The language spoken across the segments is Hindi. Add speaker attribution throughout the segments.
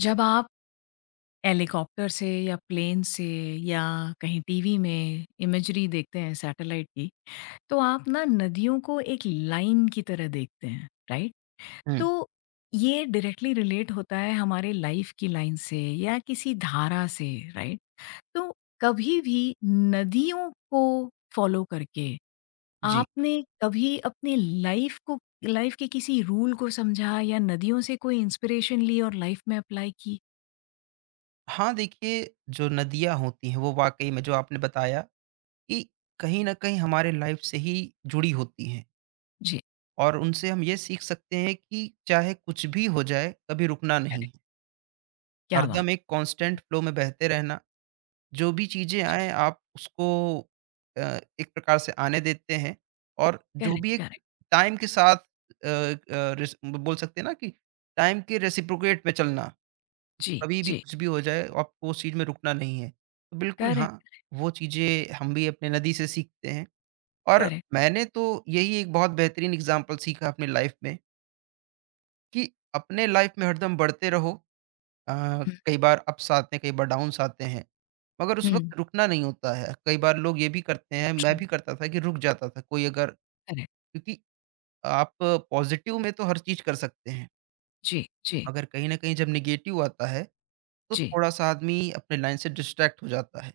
Speaker 1: जब आप हेलीकॉप्टर से या प्लेन से या कहीं टीवी में इमेजरी देखते हैं सैटेलाइट की, तो आप ना नदियों को एक लाइन की तरह देखते हैं, राइट?
Speaker 2: हुँ।
Speaker 1: तो ये डायरेक्टली रिलेट होता है हमारे लाइफ की लाइन से या किसी धारा से, राइट? तो कभी भी नदियों को फॉलो करके
Speaker 2: जी।
Speaker 1: आपने कभी अपने लाइफ को लाइफ के किसी रूल को समझा या नदियों से कोई इंस्पिरेशन ली और लाइफ में अप्लाई की?
Speaker 2: हाँ, देखिए जो नदियाँ होती हैं वो वाक़ई में जो आपने बताया कि कहीं न कहीं हमारे लाइफ़ से ही जुड़ी होती हैं
Speaker 1: जी,
Speaker 2: और उनसे हम ये सीख सकते हैं कि चाहे कुछ भी हो जाए, कभी रुकना नहीं है।
Speaker 1: करेक्ट, क्या बात!
Speaker 2: हरदम एक कांस्टेंट फ्लो में बहते रहना, जो भी चीज़ें
Speaker 1: जी,
Speaker 2: आएँ आप उसको अ, एक प्रकार से आने देते हैं और जो
Speaker 1: करेक्ट,
Speaker 2: भी एक
Speaker 1: करेक्ट।
Speaker 2: टाइम के साथ रिस बोल सकते हैं ना कि टाइम के रेसिप्रोकेट में चलना।
Speaker 1: जी,
Speaker 2: कभी भी
Speaker 1: जी,
Speaker 2: कुछ भी हो जाए, आपको उस चीज़ में रुकना नहीं है। तो बिल्कुल हाँ,
Speaker 1: करेक्ट,
Speaker 2: वो चीज़ें हम भी अपने नदी से सीखते हैं और
Speaker 1: करेक्ट।
Speaker 2: मैंने तो यही एक बहुत बेहतरीन एग्ज़ाम्पल सीखा अपने लाइफ़ में कि अपने लाइफ़ में हरदम बढ़ते रहो। अ,
Speaker 1: हुँ,
Speaker 2: कई बार अप्स आते हैं, कई बार डाउन्स आते हैं, मगर उस
Speaker 1: हुँ,
Speaker 2: वक़्त रुकना नहीं होता है। कई बार लोग ये भी करते हैं, मैं
Speaker 1: ट्रू,
Speaker 2: भी करता था कि रुक जाता था कोई अगर
Speaker 1: करेक्ट।
Speaker 2: क्योंकि आप पॉज़िटिव में तो हर चीज़ कर सकते हैं,
Speaker 1: जी, जी,
Speaker 2: मगर कहीं न कहीं जब नेगेटिव आता है, तो
Speaker 1: जी,
Speaker 2: थोड़ा-सा आदमी अपने लाइन से डिस्ट्रैक्ट हो जाता है।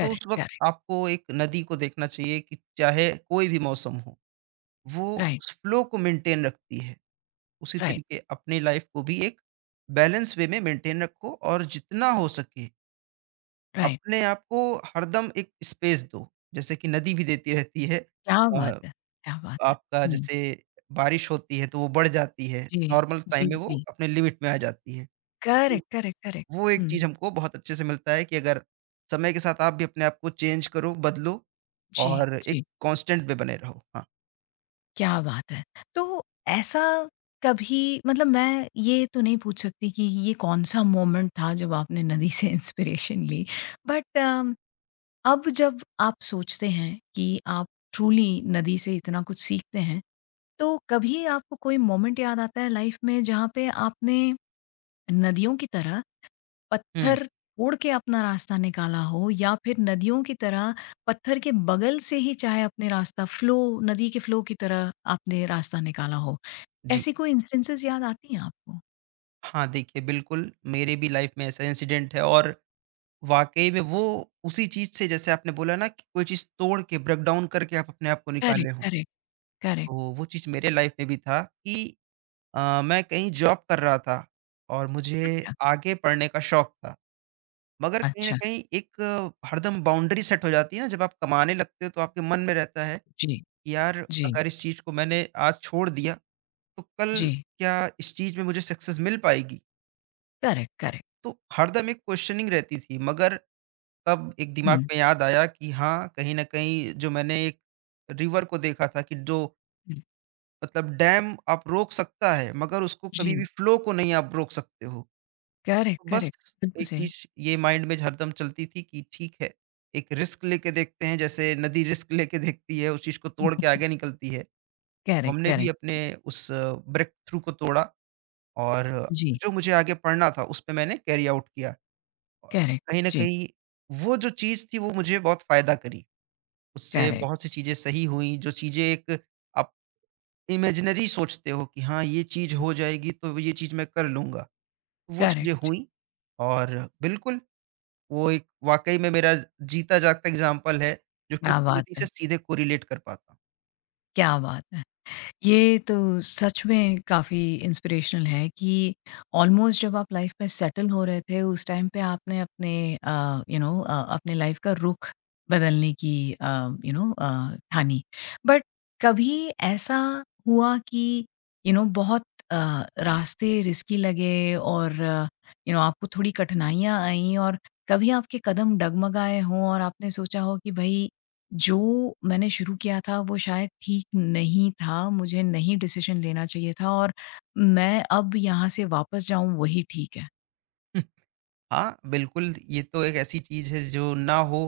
Speaker 2: तो उस वक़्त
Speaker 1: करेक्ट।
Speaker 2: आपको एक नदी को देखना चाहिए कि चाहे कोई भी मौसम हो, वो
Speaker 1: राइट,
Speaker 2: उस फ़्लो को मेंटेन रखती है। उसी
Speaker 1: राइट,
Speaker 2: तरीके अपनी लाइफ़ को भी एक बैलेंस वे में मेंटेन रखो और जितना हो सके
Speaker 1: राइट।
Speaker 2: अपने आप को हरदम एक स्पेस दो। जैसे कि नदी भी देती रहती है
Speaker 1: क्या
Speaker 2: अ,
Speaker 1: बात है! क्या बात है!
Speaker 2: आपका
Speaker 1: हुँ,
Speaker 2: जैसे बारिश होती है तो वो बढ़ जाती है,
Speaker 1: जी,
Speaker 2: नॉर्मल
Speaker 1: जी,
Speaker 2: टाइम में वो
Speaker 1: जी।
Speaker 2: अपने लिमिट में आ जाती है।
Speaker 1: Correct, correct, correct.
Speaker 2: वो एक
Speaker 1: हुँ,
Speaker 2: चीज़ हमको बहुत अच्छे से मिलता है कि अगर समय के साथ आप भी अपने आप को चेंज करो, बदलो
Speaker 1: जी,
Speaker 2: और एक
Speaker 1: जी,
Speaker 2: कांस्टेंट पे बने रहो। हाँ।
Speaker 1: क्या बात है! तो ऐसा कभी मतलब मैं ये तो नहीं पूछ सकती कि ये कौन-सा मोमेंट था जब आपने नदी से इंस्पिरेशन ली बट अब जब आप सोचते हैं कि आप ट्रूली नदी से इतना कुछ सीखते हैं, तो कभी आपको कोई मोमेंट याद आता है लाइफ में जहाँ पे आपने नदियों की तरह
Speaker 2: हुँ।
Speaker 1: पत्थर तोड़ के अपना रास्ता निकाला हो या फिर नदियों की तरह पत्थर के बगल से ही चाहे अपने रास्ता फ्लो नदी के फ्लो की तरह आपने रास्ता निकाला हो?
Speaker 2: जी।
Speaker 1: ऐसी कोई इंस्टेंसेस याद आती हैं आपको?
Speaker 2: हाँ, देखिए बिल्कुल, मेरे भी लाइफ़ में ऐसा इंसिडेंट है और वाक़ई में वो उसी चीज़ से जैसे आपने बोला ना कि कोई चीज़ तोड़ के ब्रेक डाउन करके आप अपने आप को
Speaker 1: करेक्ट,
Speaker 2: निकाले हों।
Speaker 1: Correct, correct.
Speaker 2: तो वो चीज़ मेरे लाइफ़ में भी था कि मैं कहीं जॉब कर रहा था और मुझे
Speaker 1: अच्छा,
Speaker 2: आगे पढ़ने का शौक था। मगर कहीं न
Speaker 1: अच्छा।
Speaker 2: कहीं एक हरदम बाउंड्री सेट हो जाती है ना, जब आप कमाने लगते हो तो आपके मन में रहता है
Speaker 1: जी,
Speaker 2: कि यार
Speaker 1: जी,
Speaker 2: अगर इस चीज़ को मैंने आज छोड़ दिया, तो कल
Speaker 1: जी।
Speaker 2: क्या इस चीज़ में मुझे सक्सेस मिल पाएगी?
Speaker 1: Correct, correct.
Speaker 2: तो हरदम एक क्वेश्चनिंग रहती थी, मगर तब एक दिमाग
Speaker 1: हुँ,
Speaker 2: में याद आया कि हाँ, कहीं न कहीं जो मैंने एक रिवर को देखा था कि जो
Speaker 1: हुँ।
Speaker 2: मतलब डैम आप रोक सकता है, मगर उसको
Speaker 1: जी।
Speaker 2: कभी भी फ्लो को नहीं आप रोक सकते हो।
Speaker 1: करेक्ट,
Speaker 2: बस
Speaker 1: करेक्ट, बिल्कुल
Speaker 2: एक
Speaker 1: सही।
Speaker 2: चीज़ ये माइंड में हरदम चलती थी कि ठीक है, एक रिस्क लेके देखते हैं, जैसे नदी रिस्क लेके देखती है, उस चीज़ को तोड़ के आगे निकलती है। तो
Speaker 1: करेक्ट,
Speaker 2: हमने भी
Speaker 1: करेक्ट।
Speaker 2: अपने उस ब्रेक थ्रू को तोड़ा और
Speaker 1: जी,
Speaker 2: जो मुझे आगे पढ़ना था, उसपे मैंने कैरी आउट किया और
Speaker 1: करेक्ट,
Speaker 2: कहीं न
Speaker 1: जी,
Speaker 2: कहीं वो जो चीज़ थी, वो मुझे बहुत फ़ायदा करी। उससे
Speaker 1: करेक्ट,
Speaker 2: बहुत सी चीज़ें सही हुईं, जो चीज़ें एक आप इमेजिनरी सोचते हो कि हाँ, ये चीज़
Speaker 1: जी,
Speaker 2: हो जाएगी, तो ये चीज़ मैं कर लूँगा। वो
Speaker 1: करेक्ट,
Speaker 2: चीज़ें
Speaker 1: जी।
Speaker 2: हुईं और बिल्कुल वो एक वाक़ई में मेरा जीता जागता एग्ज़ाम्पल है, जो कि
Speaker 1: क्या बात
Speaker 2: ज़िंदगी से
Speaker 1: है!
Speaker 2: सीधे कोरिलेट कर पाता।
Speaker 1: क्या बात है! ये तो सच में काफ़ी इंस्पिरेशनल है कि ऑलमोस्ट जब आप लाइफ में सेटल हो रहे थे उस टाइम पे आपने अपने यू नो अपने लाइफ का रुख बदलने की ठानी बट कभी ऐसा हुआ कि बहुत रास्ते रिस्की लगे और आपको थोड़ी कठिनाइयाँ आई और कभी आपके कदम डगमगाए हों और आपने सोचा हो कि भाई जो मैंने शुरू किया था वो शायद ठीक नहीं था, मुझे नहीं डिसीज़न लेना चाहिए था और मैं अब यहाँ से वापस जाऊँ वही ठीक है।
Speaker 2: हूँ। हाँ, बिल्कुल ये तो एक ऐसी चीज़ है जो ना हो,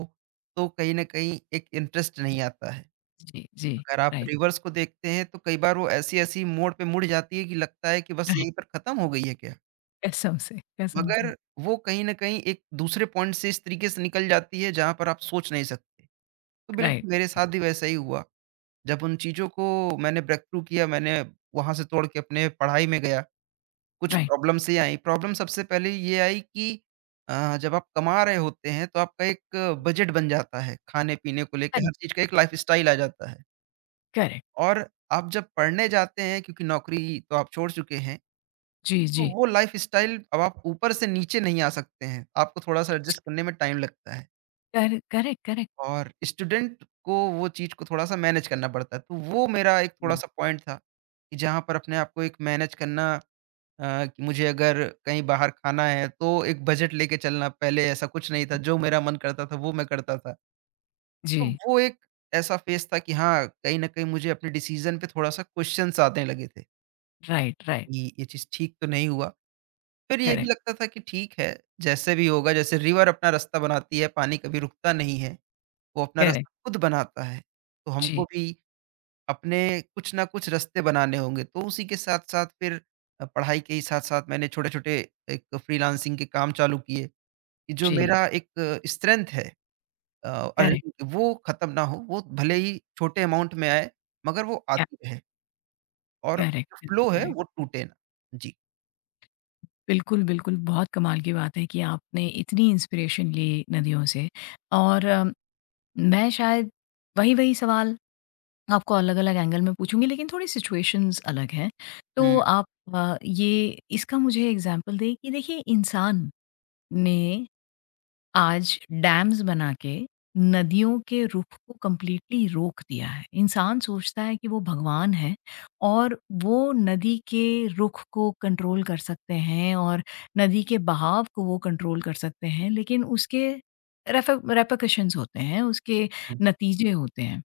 Speaker 2: तो कहीं न कहीं एक इंटरेस्ट नहीं आता है।
Speaker 1: जी, जी,
Speaker 2: अगर आप
Speaker 1: राइट,
Speaker 2: रिवर्स को देखते हैं तो कई बार वो ऐसी-ऐसी मोड़ पे मुड़ जाती है कि लगता है कि बस
Speaker 1: राइट,
Speaker 2: यहीं पर ख़त्म हो गई है क्या?
Speaker 1: कसम से, कसम से।
Speaker 2: मगर वो कहीं न कहीं एक दूसरे पॉइंट से इस तरीके से निकल जाती है जहाँ पर आप सोच नहीं सकते। तो
Speaker 1: राइट,
Speaker 2: बिल्कुल मेरे साथ भी वैसा ही हुआ। जब उन चीज़ों को मैंने ब्रेकथ्रू किया, मैंने वहाँ से तोड़ के अपने पढ़ाई में गया। कुछ
Speaker 1: राइट,
Speaker 2: प्रॉब्लम्स ही आई। प्रॉब्लम सबसे पहले ये आई कि जब आप कमा रहे होते हैं तो आपका एक बजट बन जाता है, खाने-पीने को लेके हर
Speaker 1: करेक्ट,
Speaker 2: चीज़ का एक लाइफ़स्टाइल आ जाता है।
Speaker 1: करेक्ट,
Speaker 2: और आप जब पढ़ने जाते हैं क्योंकि नौकरी तो आप छोड़ चुके हैं,
Speaker 1: जी,
Speaker 2: तो
Speaker 1: जी,
Speaker 2: वो लाइफ़स्टाइल अब आप ऊपर से नीचे नहीं आ सकते हैं। आपको थोड़ा-सा एडजस्ट करने में टाइम लगता है
Speaker 1: कर करेक्ट, करेक्ट,
Speaker 2: और स्टूडेंट को वो चीज़ को थोड़ा-सा मैनेज करना पड़ता है। तो वो मेरा एक
Speaker 1: हम्म।
Speaker 2: थोड़ा-सा पॉइंट था कि जहाँ पर अपने आप को एक मैनेज करना कि मुझे अगर कहीं बाहर खाना है तो एक बजट लेके चलना पहले ऐसा कुछ नहीं था, जो मेरा मन करता था वो मैं करता था। तो
Speaker 1: जी,
Speaker 2: वो एक ऐसा फ़ेज़ था कि हाँ, कहीं न कहीं मुझे अपने डिसीज़न पे थोड़ा-सा क्वेश्चन्स आने लगे थे,
Speaker 1: राइट, राइट,
Speaker 2: कि ये चीज़ ठीक तो नहीं हुआ। फिर ये भी
Speaker 1: करेक्ट,
Speaker 2: लगता था कि ठीक है, जैसे भी होगा जैसे रिवर अपना रास्ता बनाती है, पानी कभी रुकता नहीं है, वो अपना
Speaker 1: करेक्ट,
Speaker 2: रास्ता खुद बनाता है। तो हमको
Speaker 1: जी,
Speaker 2: भी अपने कुछ ना कुछ रास्ते बनाने होंगे। तो उसी के साथ-साथ फिर पढ़ाई के ही साथ-साथ मैंने छोटे-छोटे एक फ्रीलांसिंग के काम चालू किए, कि जो
Speaker 1: जी,
Speaker 2: मेरा एक स्ट्रेंथ है अ,
Speaker 1: करेक्ट,
Speaker 2: अर्निंग की वो ख़त्म ना हो, वो भले ही छोटे अमाउंट में आए, मगर वो
Speaker 1: क्या
Speaker 2: आती रहे और
Speaker 1: करेक्ट,
Speaker 2: जो
Speaker 1: करेक्ट,
Speaker 2: फ्लो है
Speaker 1: करेक्ट।
Speaker 2: वो टूटे ना। जी।
Speaker 1: बिल्कुल, बिल्कुल, बहुत कमाल की बात है कि आपने इतनी इंस्पिरेशन ली नदियों से और मैं शायद वही-वही सवाल आपको अलग-अलग एंगल में पूछूँगी, लेकिन थोड़ी सिचुएशंस अलग हैं।
Speaker 2: हुँ,
Speaker 1: तो आप ये इसका मुझे एग्ज़ाम्पल दें कि देखिए इंसान ने आज डैम्स बना के नदियों के रुख को कंप्लीटली रोक दिया है। इंसान सोचता है कि वो भगवान है और वो नदी के रुख को कंट्रोल कर सकते हैं और नदी के बहाव को वो कंट्रोल कर सकते हैं, लेकिन उसके रेफे रेपरकशंस होते हैं, उसके
Speaker 2: हुँ।
Speaker 1: नतीजे होते हैं।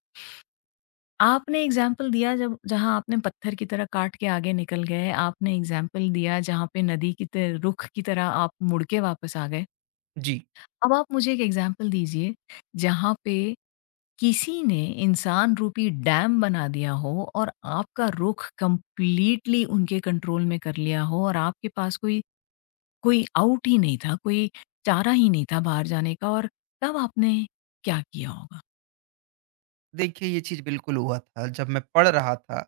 Speaker 1: आपने एग्ज़ाम्पल दिया जब जहाँ आपने पत्थर की तरह काट के आगे निकल गए, आपने एग्ज़ाम्पल दिया जहाँ पे नदी की त रुख की तरह आप मुड़ के वापस आ गए।
Speaker 2: जी।
Speaker 1: अब आप मुझे एक एग्ज़ाम्पल दीजिए, जहाँ पे किसी ने इंसान रूपी डैम बना दिया हो और आपका रुख कंप्लीटली उनके कंट्रोल में कर लिया हो और आपके पास कोई कोई आउट ही नहीं था, कोई चारा ही नहीं था बाहर जाने का और तब आपने क्या किया होगा?
Speaker 2: देखिए ये चीज़ बिल्कुल हुआ था जब मैं पढ़ रहा था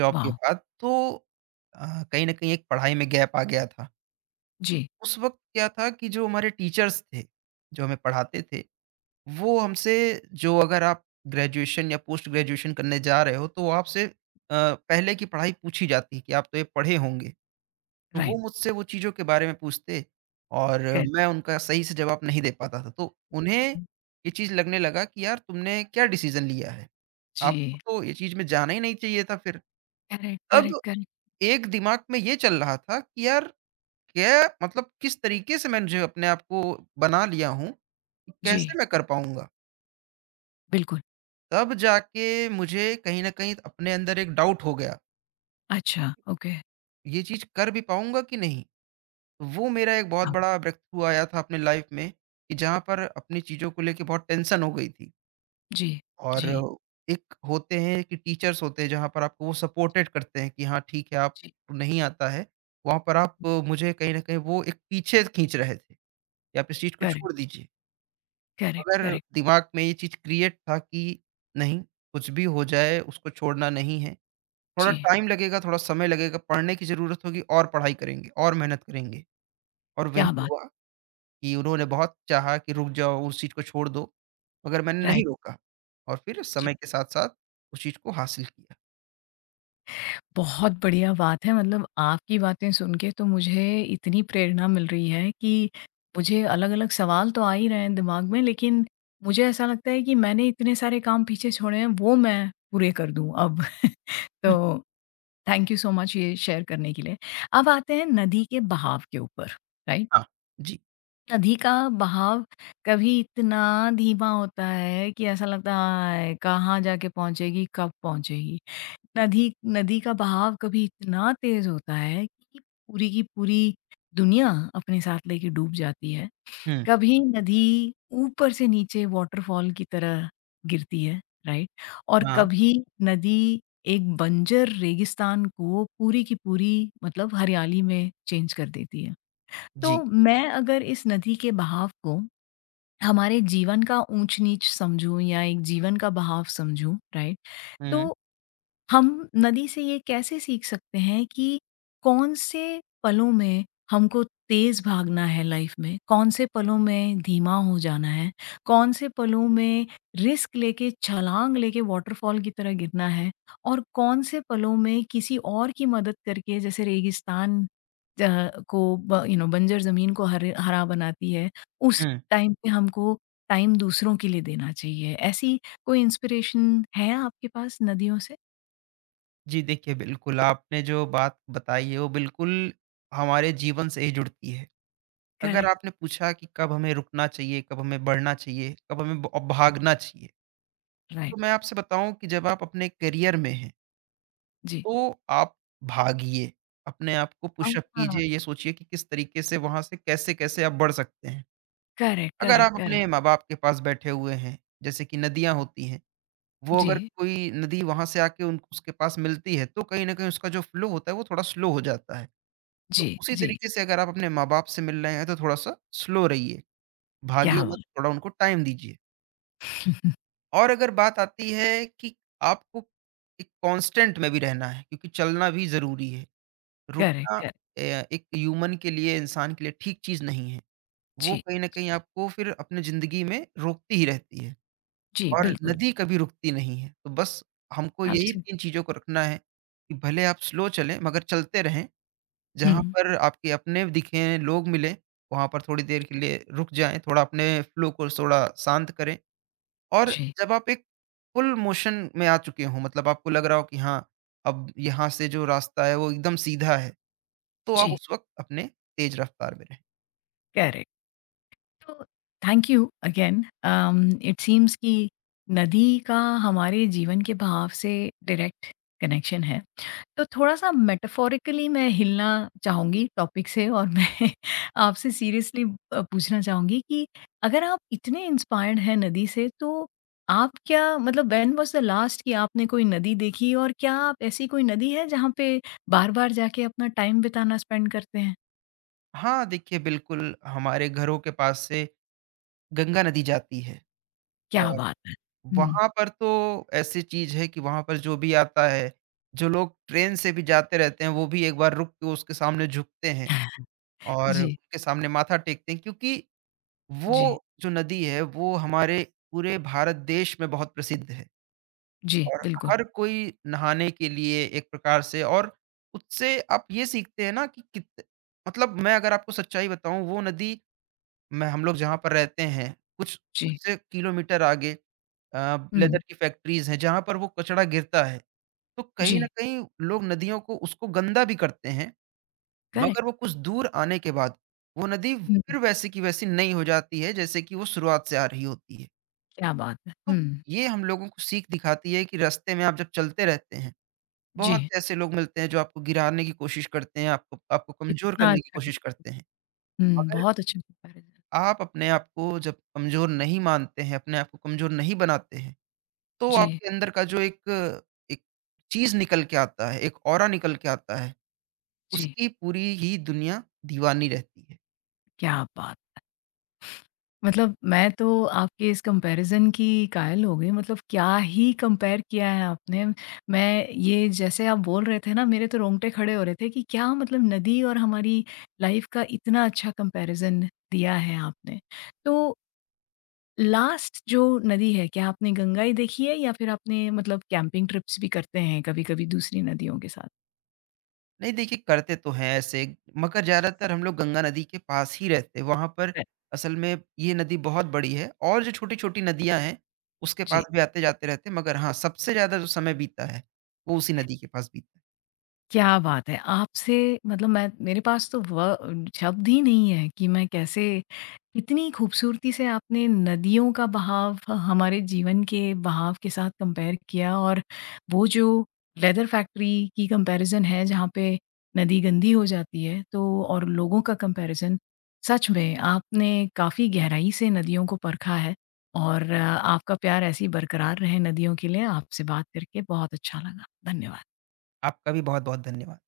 Speaker 2: जॉब के
Speaker 1: वॉव!
Speaker 2: बाद तो अ, कहीं न कहीं एक पढ़ाई में गैप आ गया था।
Speaker 1: जी,
Speaker 2: उस वक़्त क्या था कि जो हमारे टीचर्स थे, जो हमें पढ़ाते थे, वो हमसे जो अगर आप ग्रेजुएशन या पोस्ट ग्रेजुएशन करने जा रहे हो, तो वो आपसे पहले की पढ़ाई पूछी जाती है कि आप तो ये पढ़े होंगे। तो वो
Speaker 1: राइट,
Speaker 2: मुझसे वो चीज़ों के बारे में पूछते और
Speaker 1: करेक्ट,
Speaker 2: मैं उनका सही से जवाब नहीं दे पाता था। तो उन्हें ये चीज़ लगने लगा कि यार तुमने क्या डिसीज़न लिया है? आपको
Speaker 1: जी,
Speaker 2: तो ये चीज़ में जाना ही नहीं चाहिए था फिर।
Speaker 1: करेक्ट,
Speaker 2: तब
Speaker 1: करेक्ट, करेक्ट,
Speaker 2: एक दिमाग में ये चल रहा था कि यार क्या मतलब किस तरीके से मैंने जो अपने आप को बना लिया हूँ, कि
Speaker 1: जी,
Speaker 2: कैसे मैं कर पाऊँगा?
Speaker 1: बिल्कुल,
Speaker 2: तब जाके मुझे कहीं न कहीं अपने अंदर एक डाउट हो गया,
Speaker 1: अच्छा, ओके,
Speaker 2: ये चीज़ कर भी पाऊँगा कि नहीं? तो वो मेरा एक बहुत
Speaker 1: हाँ,
Speaker 2: बड़ा ब्रेक थ्रू आया था अपने लाइफ़ में, कि जहाँ पर अपनी चीज़ों को लेके बहुत टेंशन हो गई थी।
Speaker 1: जी,
Speaker 2: और
Speaker 1: जी,
Speaker 2: एक होते हैं कि टीचर्स होते हैं जहाँ पर आपको वो सपोर्टेड करते हैं कि हाँ, ठीक है
Speaker 1: जी,
Speaker 2: आपको नहीं आता है, वहाँ पर आप मुझे कहीं न कहीं वो एक पीछे खींच रहे थे, कि आप इस चीज़ को
Speaker 1: करेक्ट,
Speaker 2: छोड़ दीजिए।
Speaker 1: करेक्ट,
Speaker 2: मगर
Speaker 1: करेक्ट,
Speaker 2: दिमाग में ये चीज़ क्रिएट था कि नहीं, कुछ भी हो जाए उसको छोड़ना नहीं है। थोड़ा
Speaker 1: जी,
Speaker 2: टाइम लगेगा, थोड़ा समय लगेगा, पढ़ने की ज़रूरत होगी और पढ़ाई करेंगे और मेहनत करेंगे। और वही
Speaker 1: क्या बात!
Speaker 2: हुआ कि उन्होंने बहुत चाहा कि रुक जाओ, उस चीज़ को छोड़ दो, मगर मैंने नहीं
Speaker 1: राइट,
Speaker 2: रोका और फिर
Speaker 1: जी।
Speaker 2: समय के साथ-साथ उस चीज़ को हासिल किया।
Speaker 1: बहुत बढ़िया बात है मतलब आपकी बातें सुन के तो मुझे इतनी प्रेरणा मिल रही है कि मुझे अलग-अलग सवाल तो आ ही रहे हैं दिमाग में लेकिन मुझे ऐसा लगता है कि मैंने इतने सारे काम पीछे छोड़े हैं वो मैं पूरे कर दूँ अब।
Speaker 2: हुँ,
Speaker 1: तो थैंक यू सो मच ये शेयर करने के लिए। अब आते हैं नदी के बहाव के ऊपर, राइट?
Speaker 2: हाँ, जी,
Speaker 1: नदी का बहाव कभी इतना धीमा होता है कि ऐसा लगता है "हाय, कहाँ जाके पहुँचेगी, कब पहुँचेगी।" नदी नदी का बहाव कभी इतना तेज़ होता है कि पूरी की पूरी दुनिया अपने साथ लेके डूब जाती है।
Speaker 2: हुँ,
Speaker 1: कभी नदी ऊपर से नीचे वॉटरफॉल की तरह गिरती है, राइट? और
Speaker 2: हाँ,
Speaker 1: कभी नदी एक बंजर रेगिस्तान को पूरी की पूरी मतलब हरियाली में चेंज कर देती है।
Speaker 2: जी,
Speaker 1: तो मैं अगर इस नदी के बहाव को हमारे जीवन का ऊंच नीच समझूं या एक जीवन का बहाव समझूं राइट
Speaker 2: हुँ,
Speaker 1: तो हम नदी से ये कैसे सीख सकते हैं कि कौन से पलों में हमको तेज भागना है लाइफ में, कौन से पलों में धीमा हो जाना है, कौन से पलों में रिस्क लेके छलाँग लेके वॉटरफॉल की तरह गिरना है और कौन से पलों में किसी और की मदद करके जैसे रेगिस्तान को ब यू नो बंजर ज़मीन को हरे हरा बनाती है, उस
Speaker 2: हुँ।
Speaker 1: टाइम पे हमको टाइम दूसरों के लिए देना चाहिए। ऐसी कोई इंस्पिरेशन है आपके पास नदियों से?
Speaker 2: जी, देखिए बिल्कुल आपने जो बात बताई है वो बिल्कुल हमारे जीवन से ही जुड़ती है। अगर
Speaker 1: करेक्ट,
Speaker 2: आपने पूछा कि कब हमें रुकना चाहिए, कब हमें बढ़ना चाहिए, कब हमें ब भागना चाहिए, तो
Speaker 1: राइट,
Speaker 2: मैं आपसे बताऊँ कि जब आप अपने करियर में हैं,
Speaker 1: जी।
Speaker 2: तो आप भागिए। अपने आप को
Speaker 1: अ,
Speaker 2: पुशअप
Speaker 1: हाँ।
Speaker 2: कीजिए, ये सोचिए कि किस तरीके से वहाँ से कैसे-कैसे आप बढ़ सकते हैं।
Speaker 1: करेक्ट,
Speaker 2: अगर
Speaker 1: करेक्ट,
Speaker 2: आप
Speaker 1: करेक्ट।
Speaker 2: अपने माँ-बाप के पास बैठे हुए हैं, जैसे कि नदियाँ होती हैं, वो
Speaker 1: जी,
Speaker 2: अगर कोई नदी वहाँ से आके उन उसके पास मिलती है, तो कहीं न कहीं उसका जो फ्लो होता है, वो थोड़ा स्लो हो जाता है। तो
Speaker 1: जी,
Speaker 2: उसी
Speaker 1: जी,
Speaker 2: तरीके से अगर आप अपने माँ-बाप से मिल रहे हैं, तो थोड़ा-सा स्लो रहिए। भागिए
Speaker 1: क्या
Speaker 2: मत,
Speaker 1: बात!
Speaker 2: थोड़ा उनको टाइम दीजिए। और अगर बात आती है कि आपको एक कांस्टेंट में भी रहना है क्योंकि चलना भी ज़रूरी है।
Speaker 1: करेक्ट,
Speaker 2: रुकना
Speaker 1: करेक्ट।
Speaker 2: अ, एक ह्यूमन के लिए, इंसान के लिए ठीक चीज़ नहीं है। वो
Speaker 1: जी,
Speaker 2: कहीं न
Speaker 1: जी,
Speaker 2: कहीं आपको फिर अपनी ज़िंदगी में रोकती ही रहती है
Speaker 1: जी,
Speaker 2: और
Speaker 1: बिल्कुल,
Speaker 2: नदी कभी रुकती नहीं है। तो बस हमको यही
Speaker 1: एब्सो
Speaker 2: 3 चीज़ों को रखना है कि भले आप स्लो चलें मगर चलते रहें। जहाँ
Speaker 1: हुँ,
Speaker 2: पर आपके अपने दिखें, लोग मिलें, वहाँ पर थोड़ी देर के लिए रुक जाएँ, थोड़ा अपने फ्लो को थोड़ा शांत करें। और
Speaker 1: जी,
Speaker 2: जब आप एक फुल मोशन में आ चुके हों मतलब आपको लग रहा हो कि हाँ, अब यहाँ से जो रास्ता है वो एकदम सीधा है, तो आप
Speaker 1: जी,
Speaker 2: उस वक़्त अपने तेज़ रफ़्तार में रहें।
Speaker 1: करेक्ट। तो thank you again it seems कि नदी का हमारे जीवन के बहाव से डायरेक्ट कनेक्शन है। तो थोड़ा-सा मेटाफोरिकली मैं हिलना चाहूँगी टॉपिक से और मैं आपसे सीरियसली पूछना चाहूँगी कि अगर आप इतने इंस्पायर्ड हैं नदी से तो आप क्या मतलब व्हेन वाज़ द लास्ट कि आपने कोई नदी देखी और क्या आप ऐसी कोई नदी है जहाँ पे बार-बार जाके अपना टाइम बिताना स्पेंड करते हैं?
Speaker 2: हाँ, देखिए बिल्कुल हमारे घरों के पास से गंगा नदी जाती है
Speaker 1: क्या
Speaker 2: और
Speaker 1: बात है! हुँ।
Speaker 2: वहाँ पर तो ऐसी चीज़ है कि वहाँ पर जो भी आता है, जो लोग ट्रेन से भी जाते रहते हैं वो भी एक बार रुक के उसके सामने झुकते हैं और
Speaker 1: जी,
Speaker 2: उसके सामने माथा टेकते हैं क्योंकि
Speaker 1: जी,
Speaker 2: वो जो नदी है वो हमारे पूरे भारत देश में बहुत प्रसिद्ध है।
Speaker 1: जी,
Speaker 2: और
Speaker 1: बिल्कुल।
Speaker 2: हर कोई नहाने के लिए एक प्रकार से और उससे आप ये सीखते हैं ना कि कित मतलब मैं अगर आपको सच्चाई बताऊँ वो नदी मैं हम लोग जहाँ पर रहते हैं कुछ
Speaker 1: जी,
Speaker 2: उससे किलोमीटर आगे अ, लेदर
Speaker 1: हुँ,
Speaker 2: की फैक्ट्रीज़ हैं जहाँ पर वो कचरा गिरता है। तो कहीं न
Speaker 1: जी,
Speaker 2: कहीं लोग नदियों को उसको गंदा भी करते हैं,
Speaker 1: करेक्ट।
Speaker 2: मगर वो कुछ दूर आने के बाद वो नदी
Speaker 1: हुँ,
Speaker 2: फिर वैसी की वैसी नई हो जाती है जैसे कि वो शुरुआत से आ रही होती है।
Speaker 1: क्या बात है!
Speaker 2: तो
Speaker 1: हुँ,
Speaker 2: ये हम लोगों को सीख दिखाती है कि रास्ते में आप जब चलते रहते हैं बहुत
Speaker 1: जी,
Speaker 2: से ऐसे लोग मिलते हैं जो आपको गिराने की कोशिश करते हैं, आपको आपको कमज़ोर
Speaker 1: इतना
Speaker 2: करने की
Speaker 1: अच्छा
Speaker 2: कोशिश करते हैं।
Speaker 1: हुँ,
Speaker 2: मगर
Speaker 1: बहुत अच्छा comparison।
Speaker 2: आप अपने आप को जब कमज़ोर नहीं मानते हैं, अपने आप को कमज़ोर नहीं बनाते हैं, तो
Speaker 1: जी,
Speaker 2: आपके अंदर का जो एक एक चीज़ निकल के आता है, एक ऑरा निकल के आता है,
Speaker 1: जी।
Speaker 2: उसकी पूरी ही दुनिया दीवानी रहती है।
Speaker 1: क्या बात! मतलब मैं तो आपके इस कंपैरिज़न की कायल हो गई मतलब क्या ही कंपेयर किया है आपने। मैं ये जैसे आप बोल रहे थे ना मेरे तो रोंगटे खड़े हो रहे थे कि क्या मतलब नदी और हमारी लाइफ़ का इतना अच्छा कंपैरिज़न दिया है आपने। तो लास्ट जो नदी है क्या आपने गंगा ही देखी है या फिर आपने मतलब कैंपिंग ट्रिप्स भी करते हैं कभी-कभी दूसरी नदियों के साथ?
Speaker 2: नहीं देखिए करते तो हैं ऐसे मगर ज़्यादातर हम लोग गंगा नदी के पास ही रहते हैं। वहाँ पर
Speaker 1: है।
Speaker 2: असल में ये नदी बहुत बड़ी है और जो छोटी-छोटी नदियाँ हैं, उसके पास
Speaker 1: जी।
Speaker 2: भी आते-जाते रहते हैं मगर हाँ, सबसे ज़्यादा जो समय बीता है, वो उसी नदी के पास बीता है।
Speaker 1: क्या बात है! आपसे मतलब मैं मेरे पास तो व शब्द ही नहीं है कि मैं कैसे इतनी खूबसूरती से आपने नदियों का बहाव हमारे जीवन के बहाव के साथ कंपेयर किया और वो जो लेदर फैक्ट्री की कंपैरिज़न है जहाँ पे नदी गंदी हो जाती है तो और लोगों का कंपैरिज़न, सच में आपने काफ़ी गहराई से नदियों को परखा है और आपका प्यार ऐसे ही बरकरार रहे नदियों के लिए। आपसे बात करके बहुत अच्छा लगा। धन्यवाद।
Speaker 2: आपका भी बहुत-बहुत धन्यवाद।